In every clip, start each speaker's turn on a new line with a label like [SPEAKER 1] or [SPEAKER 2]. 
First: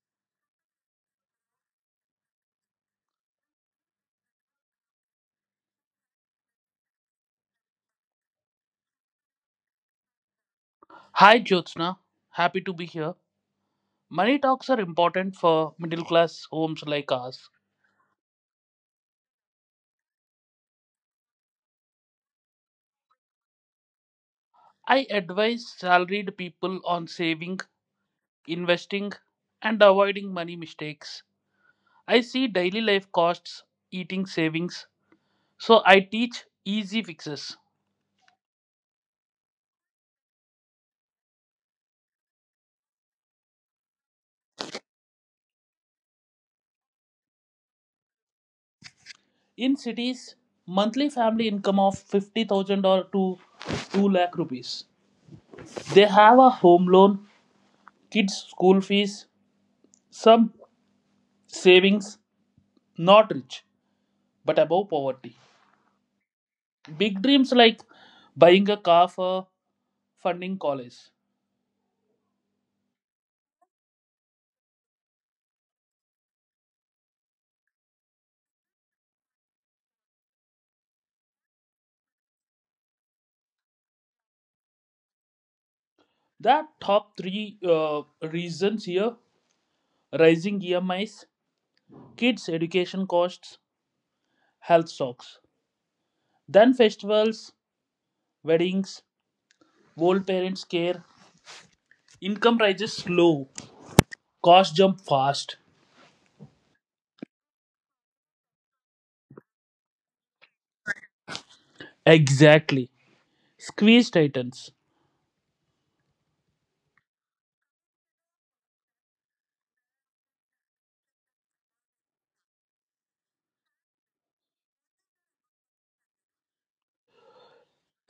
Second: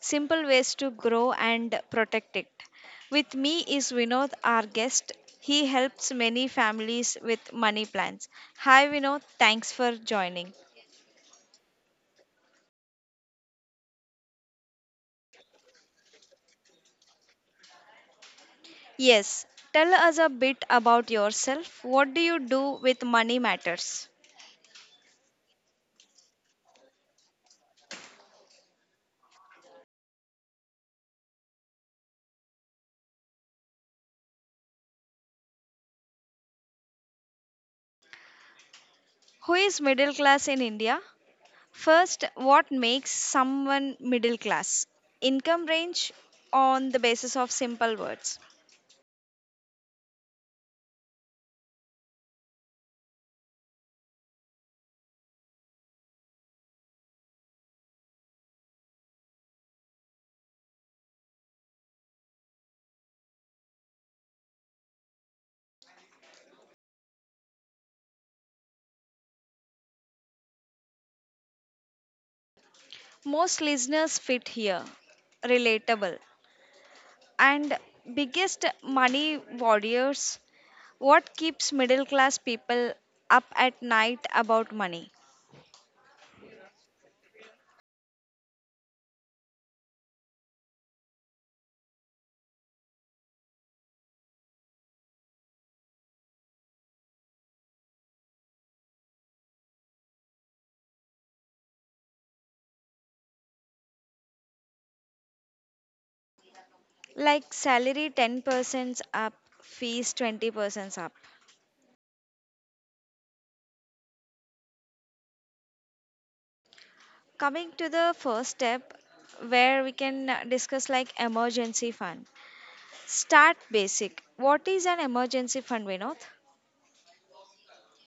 [SPEAKER 1] simple ways to grow and protect it. With me is Vinod, our guest. He helps many families with money plans. Hi Vinod, thanks for joining.
[SPEAKER 2] Hi Jyotsna, happy to be here. Money talks are important for middle class homes like ours.
[SPEAKER 1] Yes, tell us a bit about yourself. What do you do with money matters?
[SPEAKER 2] I advise salaried people on saving, investing, and avoiding money mistakes. I see daily life costs eating savings, so I teach easy fixes.
[SPEAKER 1] Who is middle class in India? First, what makes someone middle class? Income range on the basis of simple words.
[SPEAKER 2] In cities, monthly family income of 50,000 or to 2 lakh rupees. They have a home loan, kids' school fees, some savings, not rich, but above poverty. Big dreams like buying a car for funding college.
[SPEAKER 1] Most listeners fit here. Relatable. And biggest money warriors. What keeps middle class people up at night about money?
[SPEAKER 2] The top three reasons here rising EMIs, kids' education costs, health shocks. Then festivals, weddings, old parents care, income rises slow, costs jump fast.
[SPEAKER 1] Like salary 10% up, fees 20% up.
[SPEAKER 2] Exactly. Squeeze tightens.
[SPEAKER 1] Coming to the first step where we can discuss like emergency fund. Start basic. What is an emergency fund, Vinod?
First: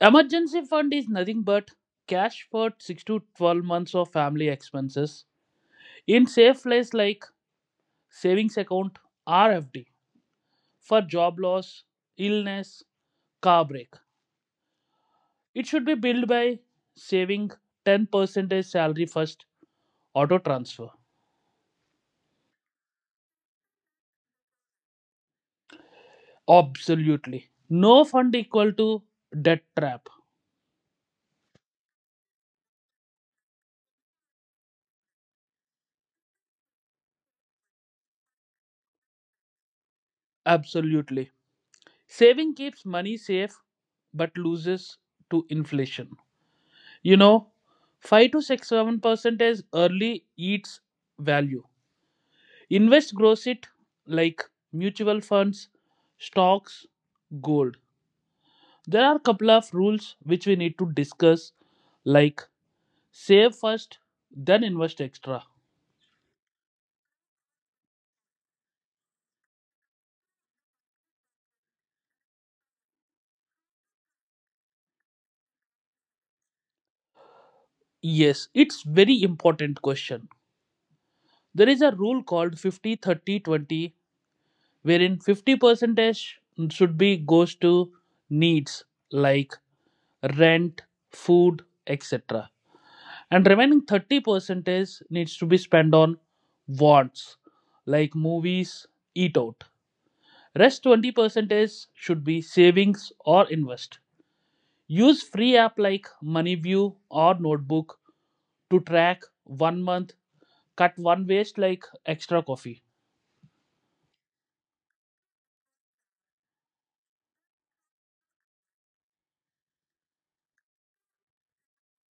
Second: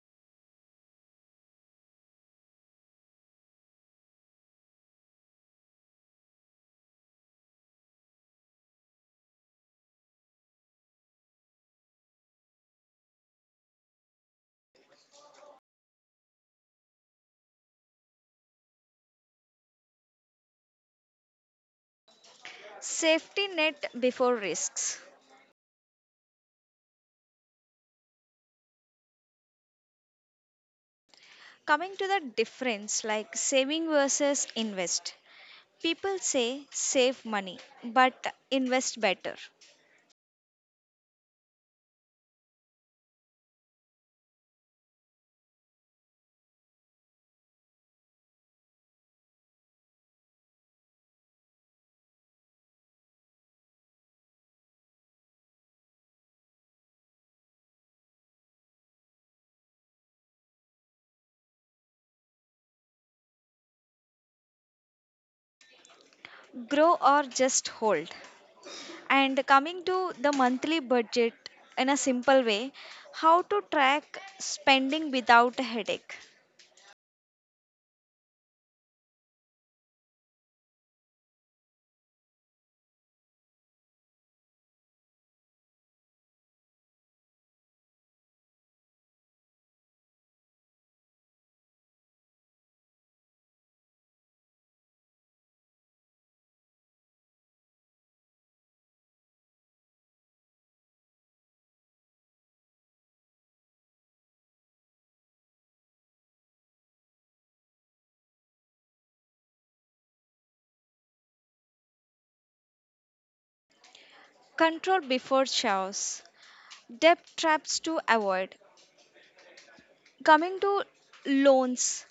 [SPEAKER 2] Emergency fund is nothing but cash for 6 to 12 months of family expenses in safe place like savings account RFD. For job loss, illness, car break. It should be built by saving 10% as salary first, auto transfer.
[SPEAKER 1] Safety net before risks.
[SPEAKER 2] Absolutely. No fund equal to debt trap.
[SPEAKER 1] Coming to the difference like saving versus invest. People say save money, but invest better.
[SPEAKER 2] Absolutely. Saving keeps money safe but loses to inflation. You know, 5 to 6 7% as early eats value. Invest grows it like mutual funds, stocks, gold. There are a couple of rules which we need to discuss, like save first, then invest extra.
[SPEAKER 1] Grow or just hold. And coming to the monthly budget in a simple way, how to track spending without a headache.
[SPEAKER 2] Yes, it's very important question. There is a rule called 50/30/20, wherein 50% should be goes to needs like rent, food, etc. And remaining 30% needs to be spent on wants like movies, eat out. Rest 20% should be savings or invest. Use free app like MoneyView or Notebook to track one month, cut one waste like extra coffee.
[SPEAKER 1] Control before chaos. Debt traps to avoid. Coming to loans.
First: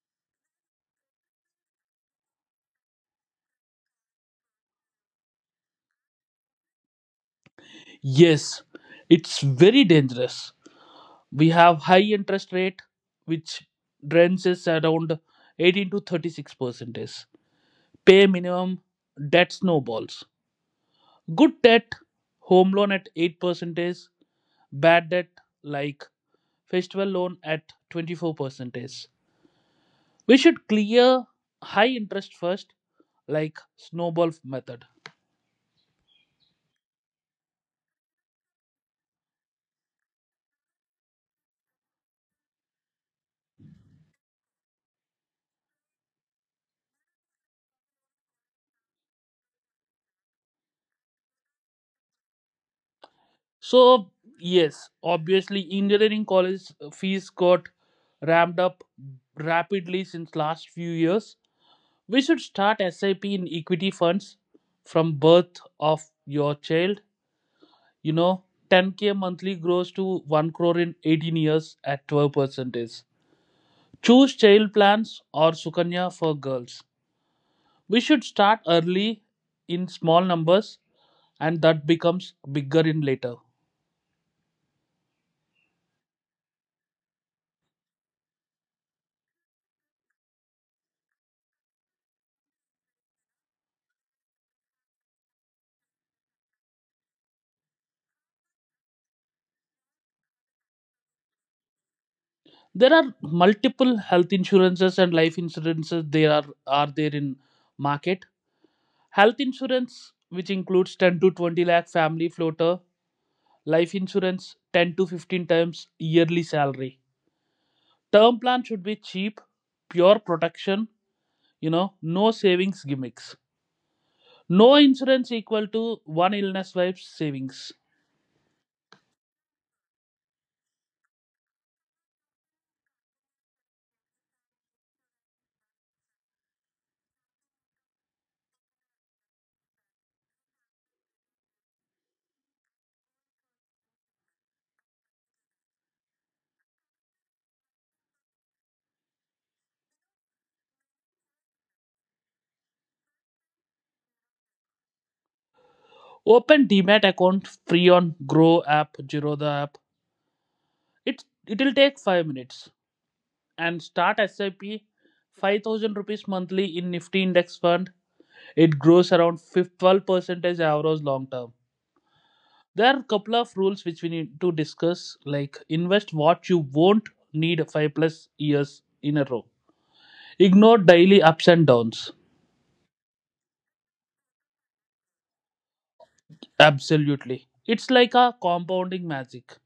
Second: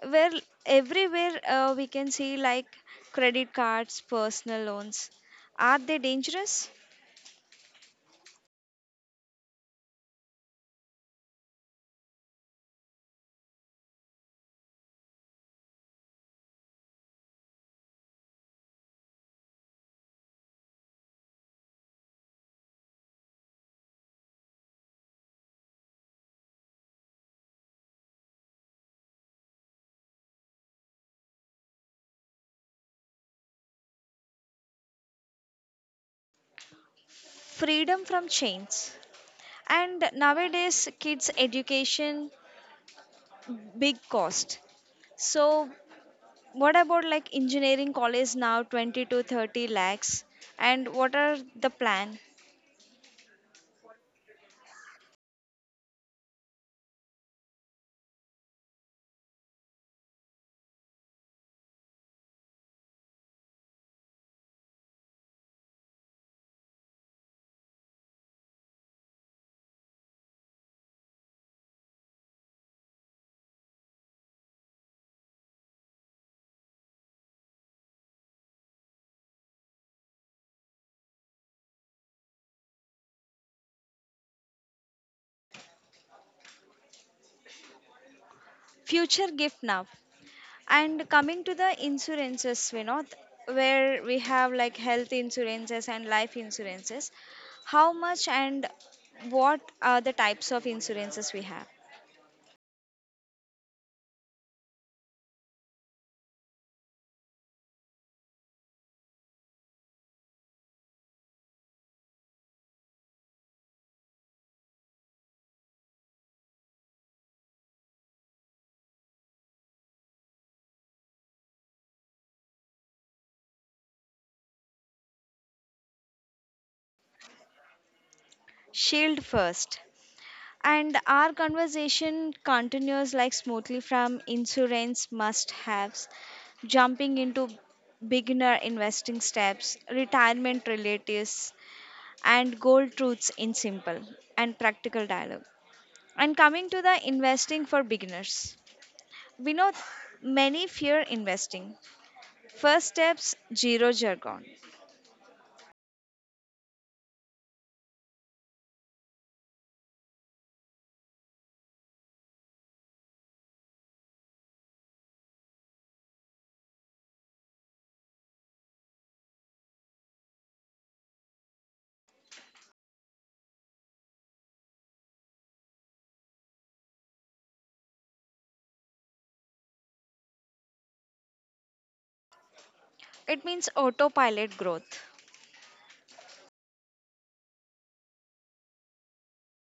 [SPEAKER 1] Well, everywhere we can see like credit cards, personal loans. Are they dangerous?
[SPEAKER 2] Yes, it's very dangerous. We have high interest rate which drains is around 18 to 36 percentage. Pay minimum, debt snowballs. Good debt, home loan at 8 percentage. Bad debt like festival loan at 24 percentage. We should clear high interest first like snowball method.
[SPEAKER 1] Freedom from chains. And nowadays, kids' education, big cost. So, what about like engineering college now, 20 to 30 lakhs? And what are the plan?
[SPEAKER 2] So yes, obviously engineering college fees got ramped up rapidly since last few years. We should start SIP in equity funds from birth of your child, you know 10k monthly grows to 1 crore in 18 years at 12%. Choose child plans or sukanya for girls. We should start early in small numbers, and that becomes bigger in later.
[SPEAKER 1] Future gift now. And coming to the insurances, Vinod, where we have like health insurances and life insurances, how much and what are the types of insurances we have?
[SPEAKER 2] There are multiple health insurances and life insurances. They are there in market. Health insurance which includes 10 to 20 lakh family floater. Life insurance 10 to 15 times yearly salary. Term plan should be cheap, pure protection, you know no savings gimmicks. No insurance equal to one illness wife's savings.
[SPEAKER 1] Shield first. And our conversation continues like smoothly from insurance must haves, jumping into beginner investing steps, retirement relatives, and gold truths in simple and practical dialogue. And coming to the investing for beginners, we know many fear investing. First steps zero jargon.
[SPEAKER 2] Open demat account free on grow app, Zerodha app. It it will take 5 minutes and start SIP 5,000 rupees monthly in Nifty index fund. It grows around 12 percentage average long term. There are a couple of rules which we need to discuss like invest what you won't need 5 plus years in a row. Ignore daily ups and downs.
[SPEAKER 1] It means autopilot growth.
[SPEAKER 2] Absolutely. It's like a compounding magic.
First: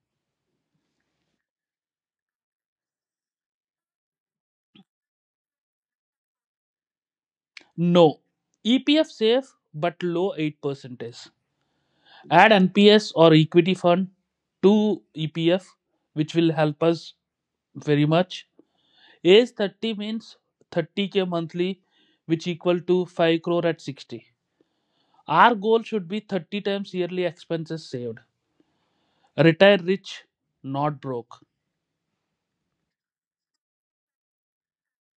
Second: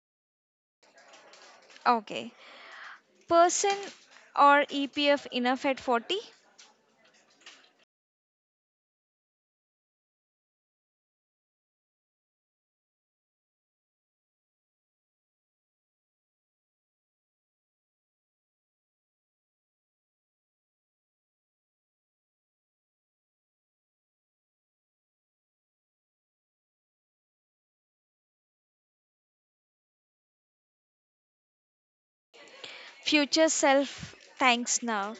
[SPEAKER 1] Okay. Person or EPF enough at 40?
[SPEAKER 2] No. EPF safe but low 8 percentage. Add NPS or equity fund to EPF, which will help us very much. Age 30 means 30k monthly, which equal to 5 crore at 60. Our goal should be 30 times yearly expenses saved. Retire rich, not broke.
[SPEAKER 1] Future self thanks now.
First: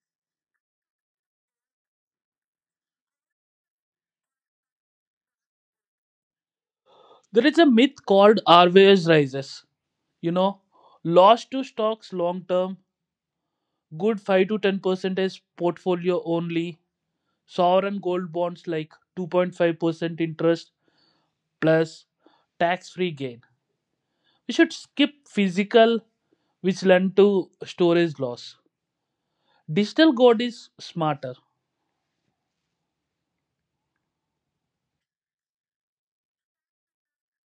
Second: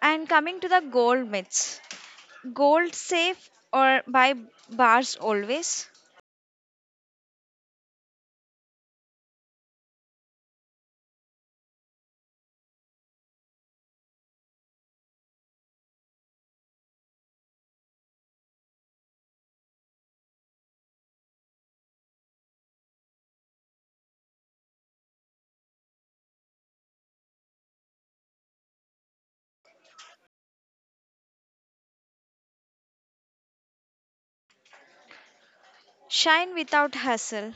[SPEAKER 1] And coming to the gold myths, gold safe or buy bars always?
[SPEAKER 2] There is a myth called RVS rises. You know, loss to stocks long term, good 5 to 10% is portfolio only, sovereign gold bonds like 2.5% interest plus tax free gain. We should skip physical, which lend to storage loss. Digital gold is smarter,
[SPEAKER 1] Shine without hassle.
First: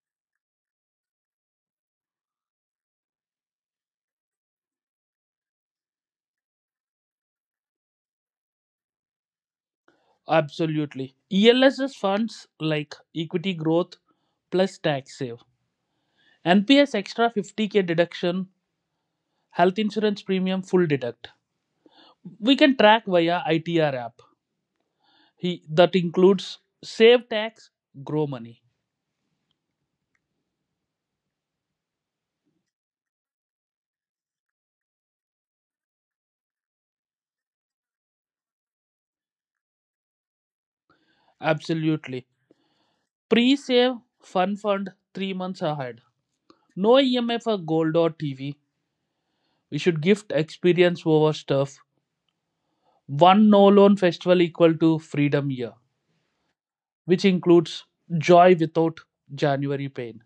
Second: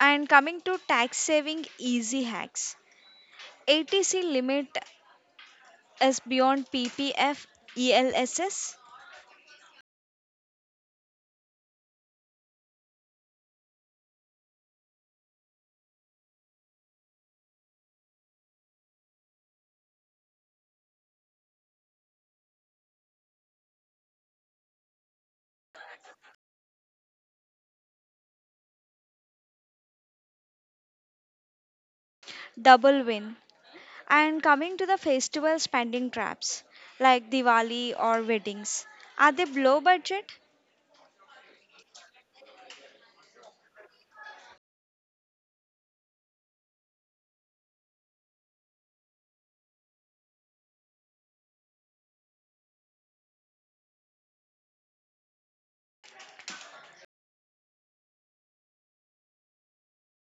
[SPEAKER 1] And coming to tax saving easy hacks. ATC limit is beyond PPF ELSS.
[SPEAKER 2] absolutely. ELSS funds like equity growth plus tax save. NPS extra 50k deduction, health insurance premium full deduct. We can track via ITR app. He, that includes save tax, grow money.
[SPEAKER 1] Double win. And coming to the festival spending traps like Diwali or weddings, are they low budget?
[SPEAKER 2] Absolutely. Pre save, fun fund 3 months ahead. No EMI for gold or TV. We should gift experience over stuff. One no loan festival equal to freedom year, which includes joy without January pain.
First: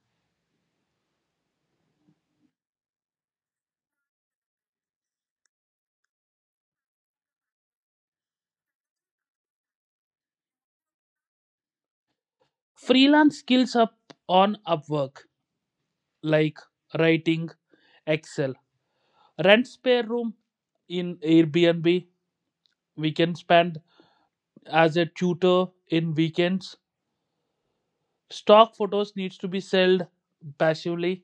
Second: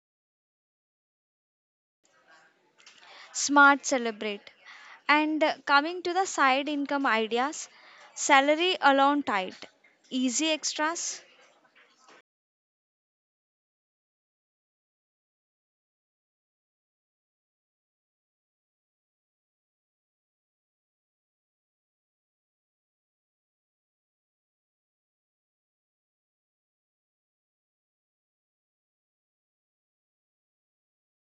[SPEAKER 1] Smart celebrate. And coming to the side income ideas, salary alone tight, easy extras,
[SPEAKER 2] Freelance skills up on Upwork, like writing, Excel. Rent spare room in Airbnb. We can spend as a tutor in weekends. Stock photos needs to be sold passively.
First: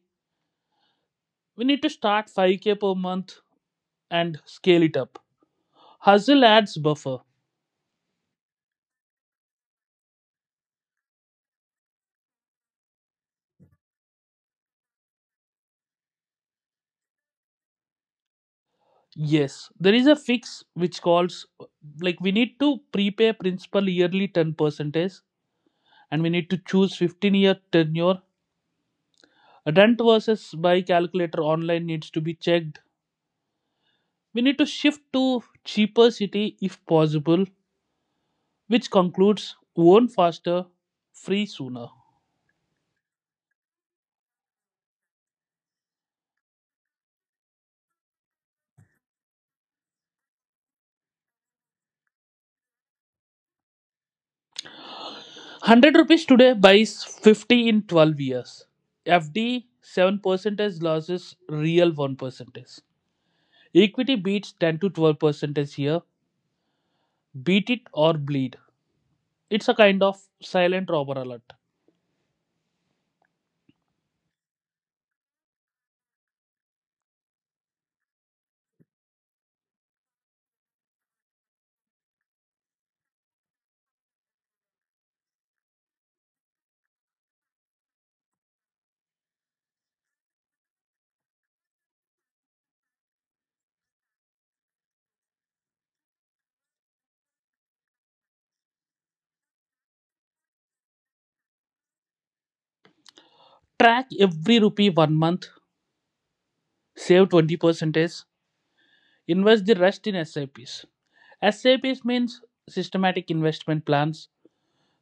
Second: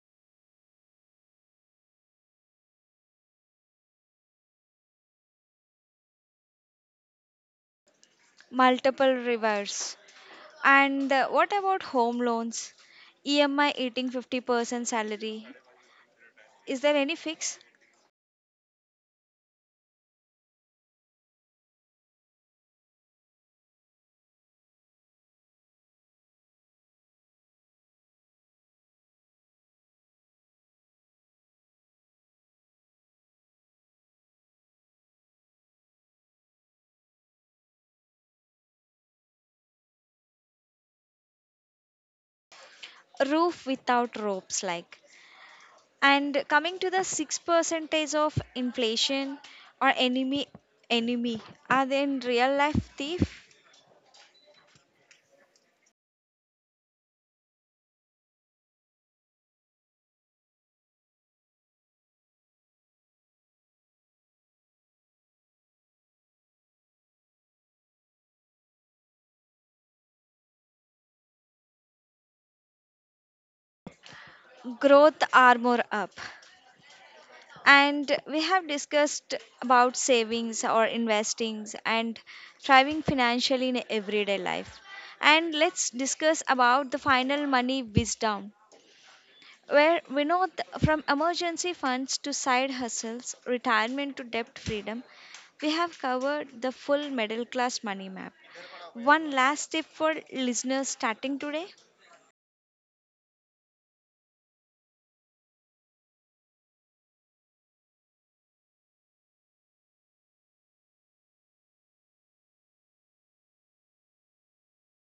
[SPEAKER 2] We need to start 5k per month and scale it up. Hustle adds buffer.
[SPEAKER 1] multiple reverse. And what about home loans? EMI eating 50% salary. Is there any fix?
[SPEAKER 2] Yes, there is a fix which calls like we need to prepay principal yearly 10 percentage and we need to choose 15-year tenure. Rent versus buy calculator online needs to be checked. We need to shift to cheaper city if possible, which concludes own faster, free sooner.
[SPEAKER 1] Roof without ropes like. And coming to the six percentage of inflation or enemy, are they in real life thief
[SPEAKER 2] 100 rupees today buys 50 in 12 years. FD 7% losses, real 1%. Equity beats 10 to 12% here. Beat it or bleed. It's a kind of silent robber alert.
[SPEAKER 1] growth are more up. And we have discussed about savings or investings and thriving financially in everyday life. And let's discuss about the final money wisdom where we know from emergency funds to side hustles, retirement to debt freedom, we have covered the full middle class money map. One last tip for listeners starting today,
[SPEAKER 2] Track every rupee one month. Save 20% is invest the rest in SIPs. SIPs means systematic investment plans.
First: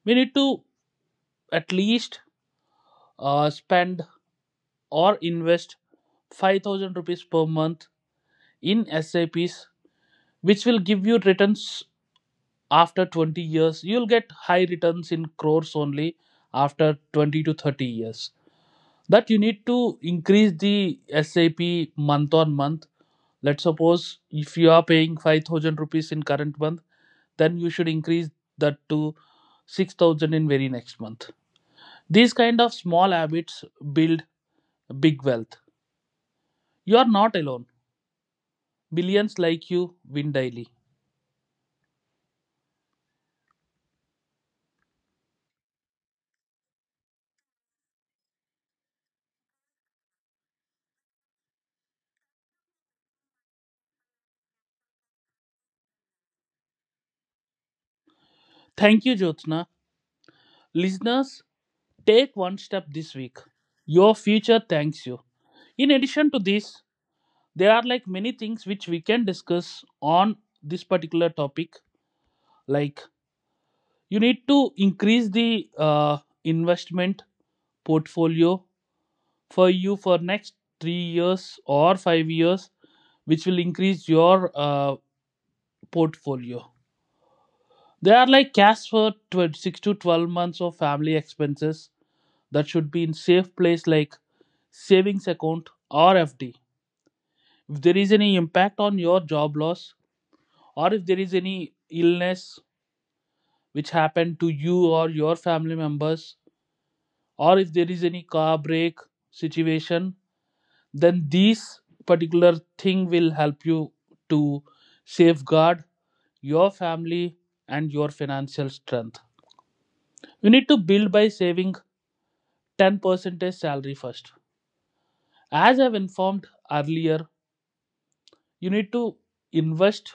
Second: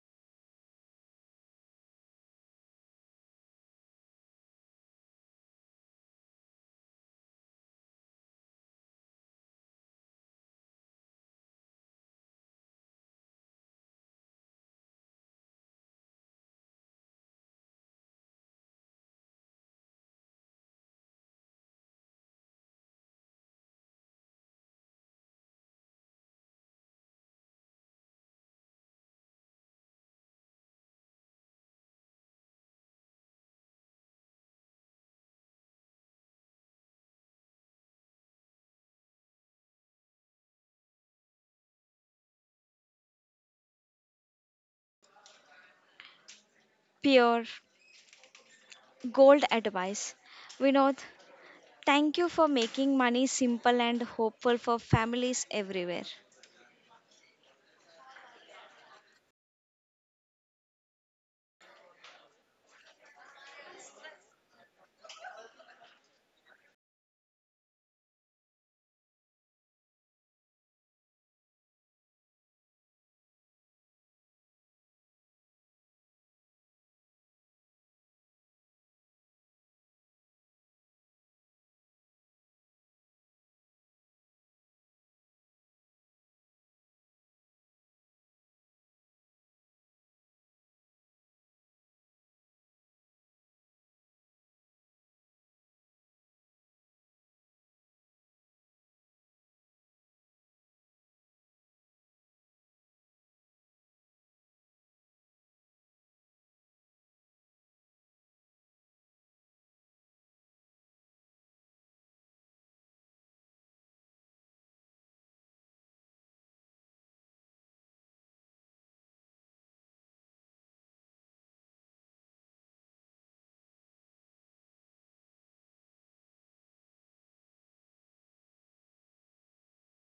[SPEAKER 2] We need to at least spend or invest 5,000 rupees per month in SIPs, which will give you returns after 20 years. You'll get high returns in crores only after 20 to 30 years. That you need to increase the sap month on month. Let's suppose if you are paying 5,000 rupees in current month, then you should increase that to 6,000 in very next month. These kind of small habits build big wealth. You are not alone. Millions like you win daily.
[SPEAKER 1] pure gold advice. Vinod, thank you for making money simple and hopeful for families everywhere.
[SPEAKER 2] Thank you, Jyotsna. Listeners, take one step this week. Your future thanks you. In addition to this, there are like many things which we can discuss on this particular topic. Like you need to increase the investment portfolio for you for next 3 years or 5 years, which will increase your portfolio. There are like cash for 6 to 12 months of family expenses that should be in safe place like savings account or FD. If there is any impact on your job loss, or if there is any illness which happened to you or your family members, or if there is any car break situation, then these particular thing will help you to safeguard your family and your financial strength. You need to build by saving 10% salary first. As I've informed earlier, you need to invest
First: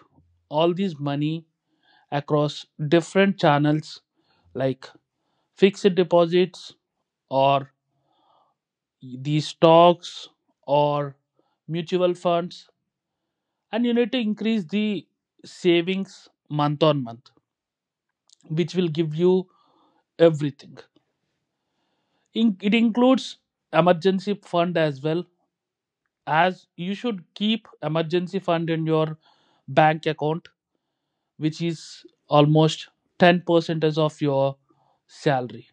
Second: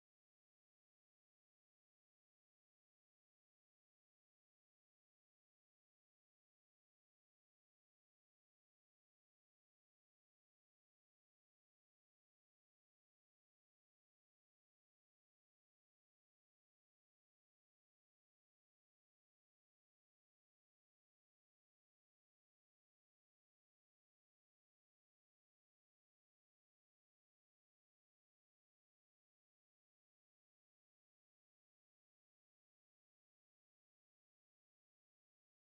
[SPEAKER 2] all this money across different channels like fixed deposits or the stocks or mutual funds, and you need to increase the savings month on month, which will give you everything. It includes emergency fund as well. As you should keep emergency fund in your bank account which is almost 10% of your salary.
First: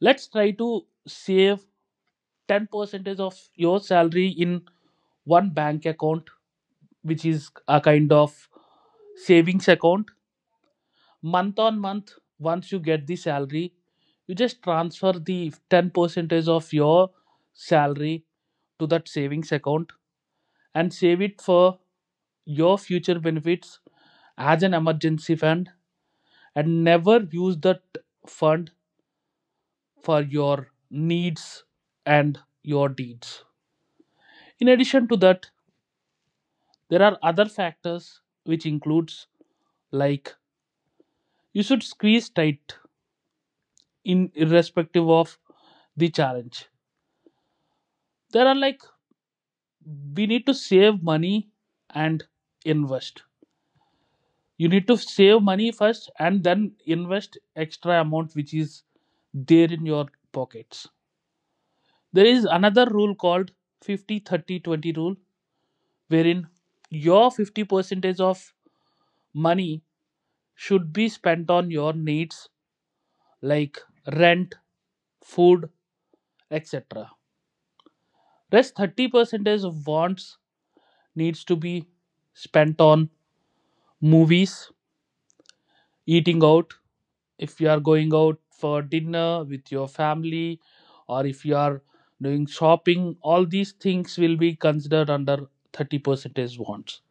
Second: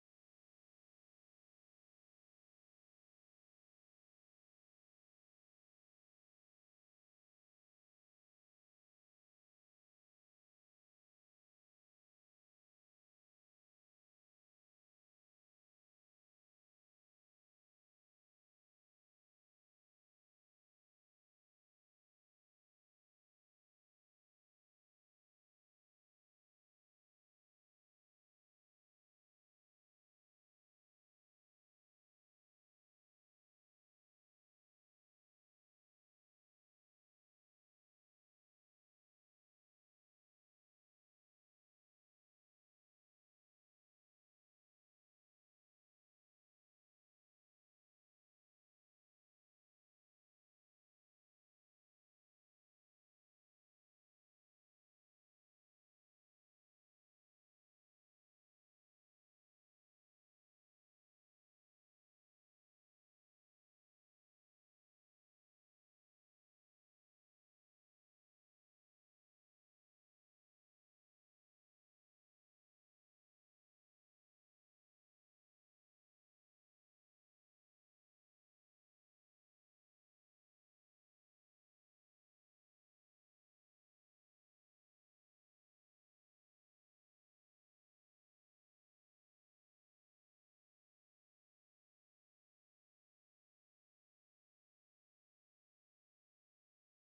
[SPEAKER 2] Let's try to save 10% of your salary in one bank account which is a kind of savings account. Month on month, once you get the salary, you just transfer the 10 percentage of your salary to that savings account and save it for your future benefits as an emergency fund, and never use that fund for your needs and your deeds. In addition to that, there are other factors which includes like you should squeeze tight in irrespective of the challenge. There are like we need to save money and invest. You need to save money first and then invest extra amount which is there in your pockets. There is another rule called 50/30/20 rule wherein your 50 percentage of money should be spent on your needs like rent, food, etc. Rest 30 percentage of wants needs to be spent on movies, eating out. If you are going out for dinner with your family, or if you are doing shopping, all these things will be considered under 30% wants.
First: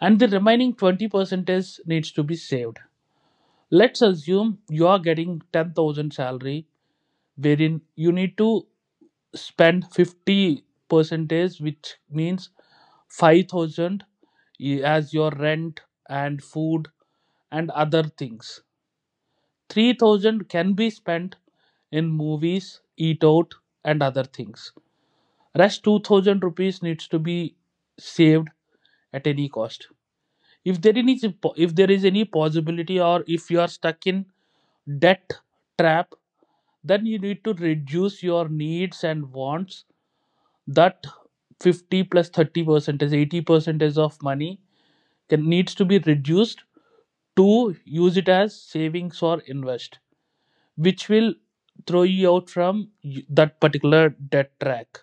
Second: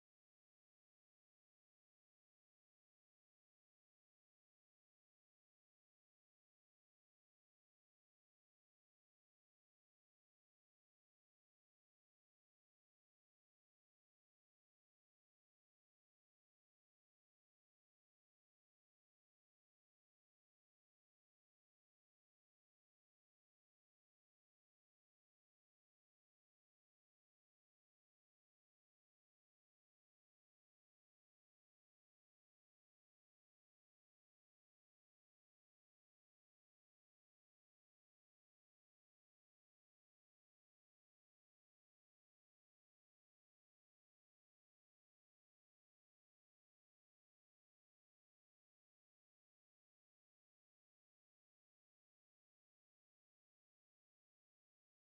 [SPEAKER 2] And the remaining 20% needs to be saved. Let's assume you are getting 10,000 salary, wherein you need to spend 50 percentage, which means 5,000 as your rent and food and other things. 3,000 can be spent in movies, eat out and other things. Rest 2,000 rupees needs to be saved at any cost. If there is any if there is any possibility, or if you are stuck in debt trap, then you need to reduce your needs and wants. That 50 plus 30% is 80% of money can needs to be reduced to use it as savings or invest, which will throw you out from that particular debt track.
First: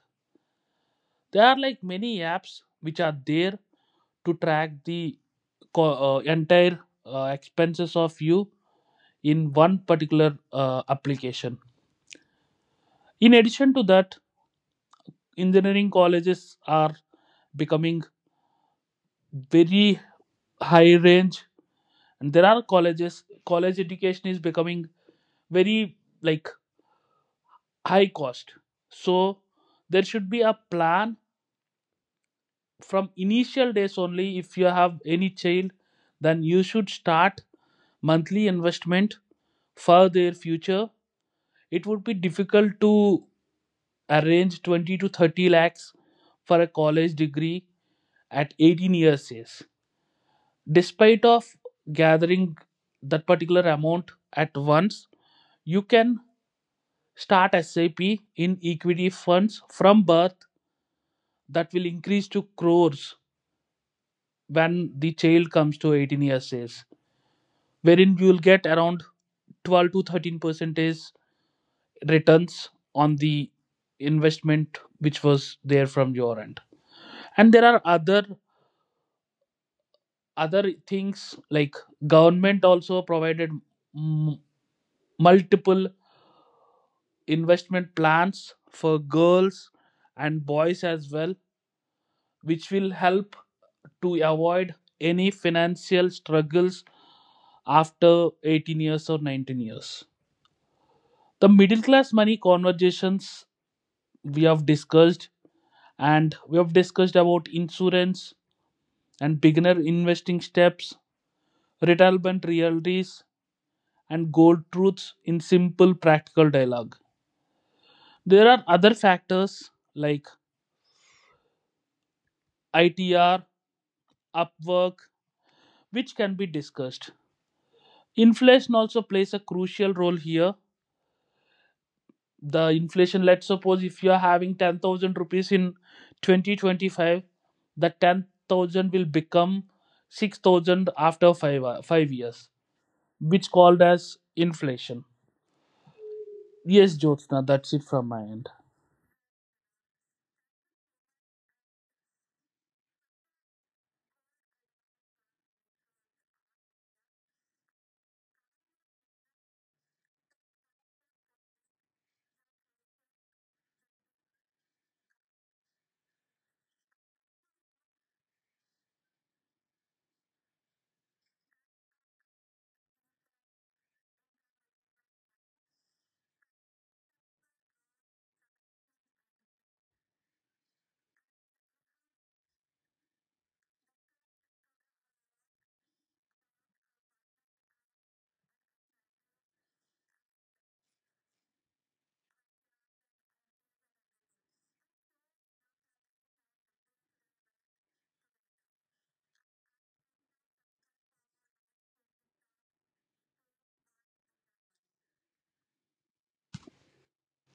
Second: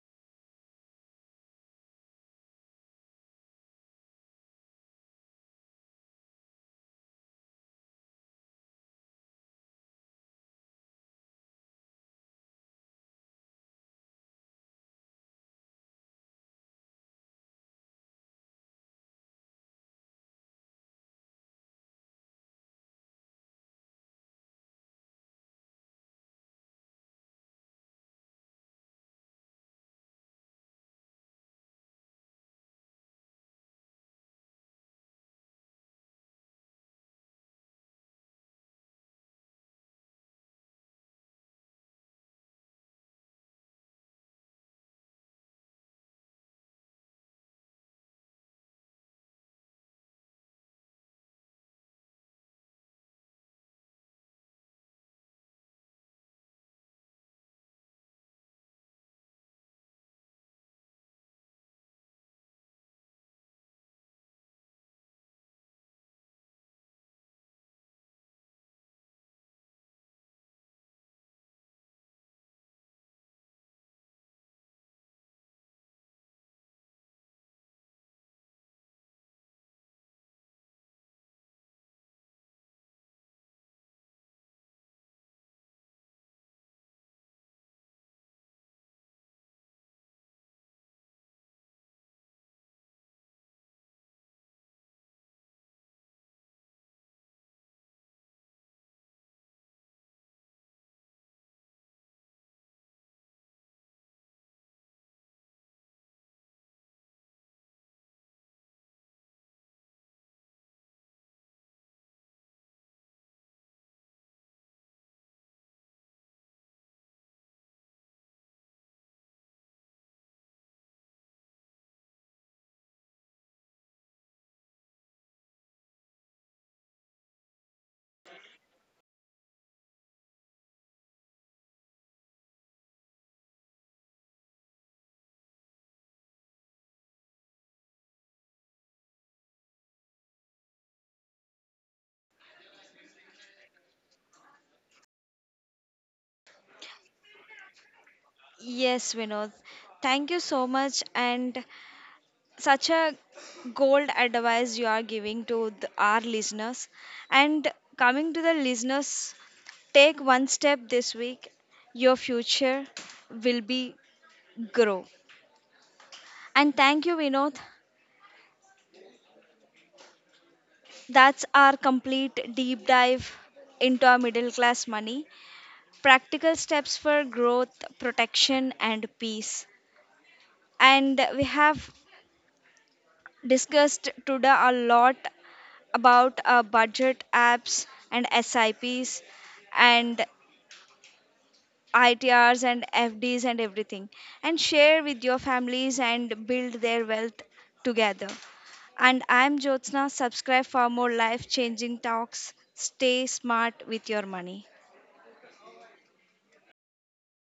[SPEAKER 2] There are like many apps which are there to track the entire expenses of you in one particular application. In addition to that, engineering colleges are becoming very high range, and there are colleges. College education is becoming very like high cost. So there should be a plan from initial days only. If you have any child, then you should start monthly investment for their future. It would be difficult to arrange 20 to 30 lakhs for a college degree at 18 years age. Despite of gathering that particular amount at once, you can start SIP in equity funds from birth that will increase to crores when the child comes to 18 years age, wherein you will get around 12 to 13 percentage returns on the investment which was there from your end. And there are other things like government also provided m- multiple investment plans for girls and boys as well, which will help to avoid any financial struggles after 18 years or 19 years. The middle class money conversations we have discussed, and we have discussed about insurance and beginner investing steps, retirement realities, and gold truths in simple practical dialogue. There are other factors like ITR, Upwork, which can be discussed. Inflation also plays a crucial role here. The inflation, let's suppose if you are having 10,000 rupees in 2025, the 10,000 will become 6,000 after 5 years, which called as inflation. Yes, Jyotsna, that's it from my end.
[SPEAKER 1] Yes, Vinod, thank you so much and such a gold advice you are giving to the, our listeners. And coming to the listeners, take one step this week, your future will be grow. And thank you, Vinod. That's our complete deep dive into our middle class money, practical steps for growth, protection, and peace. And we have discussed today a lot about budget apps and SIPs and ITRs and FDs and everything, and share with your families and build their wealth together. And I'm Jyotsna. Subscribe for more life changing talks. Stay smart with your money.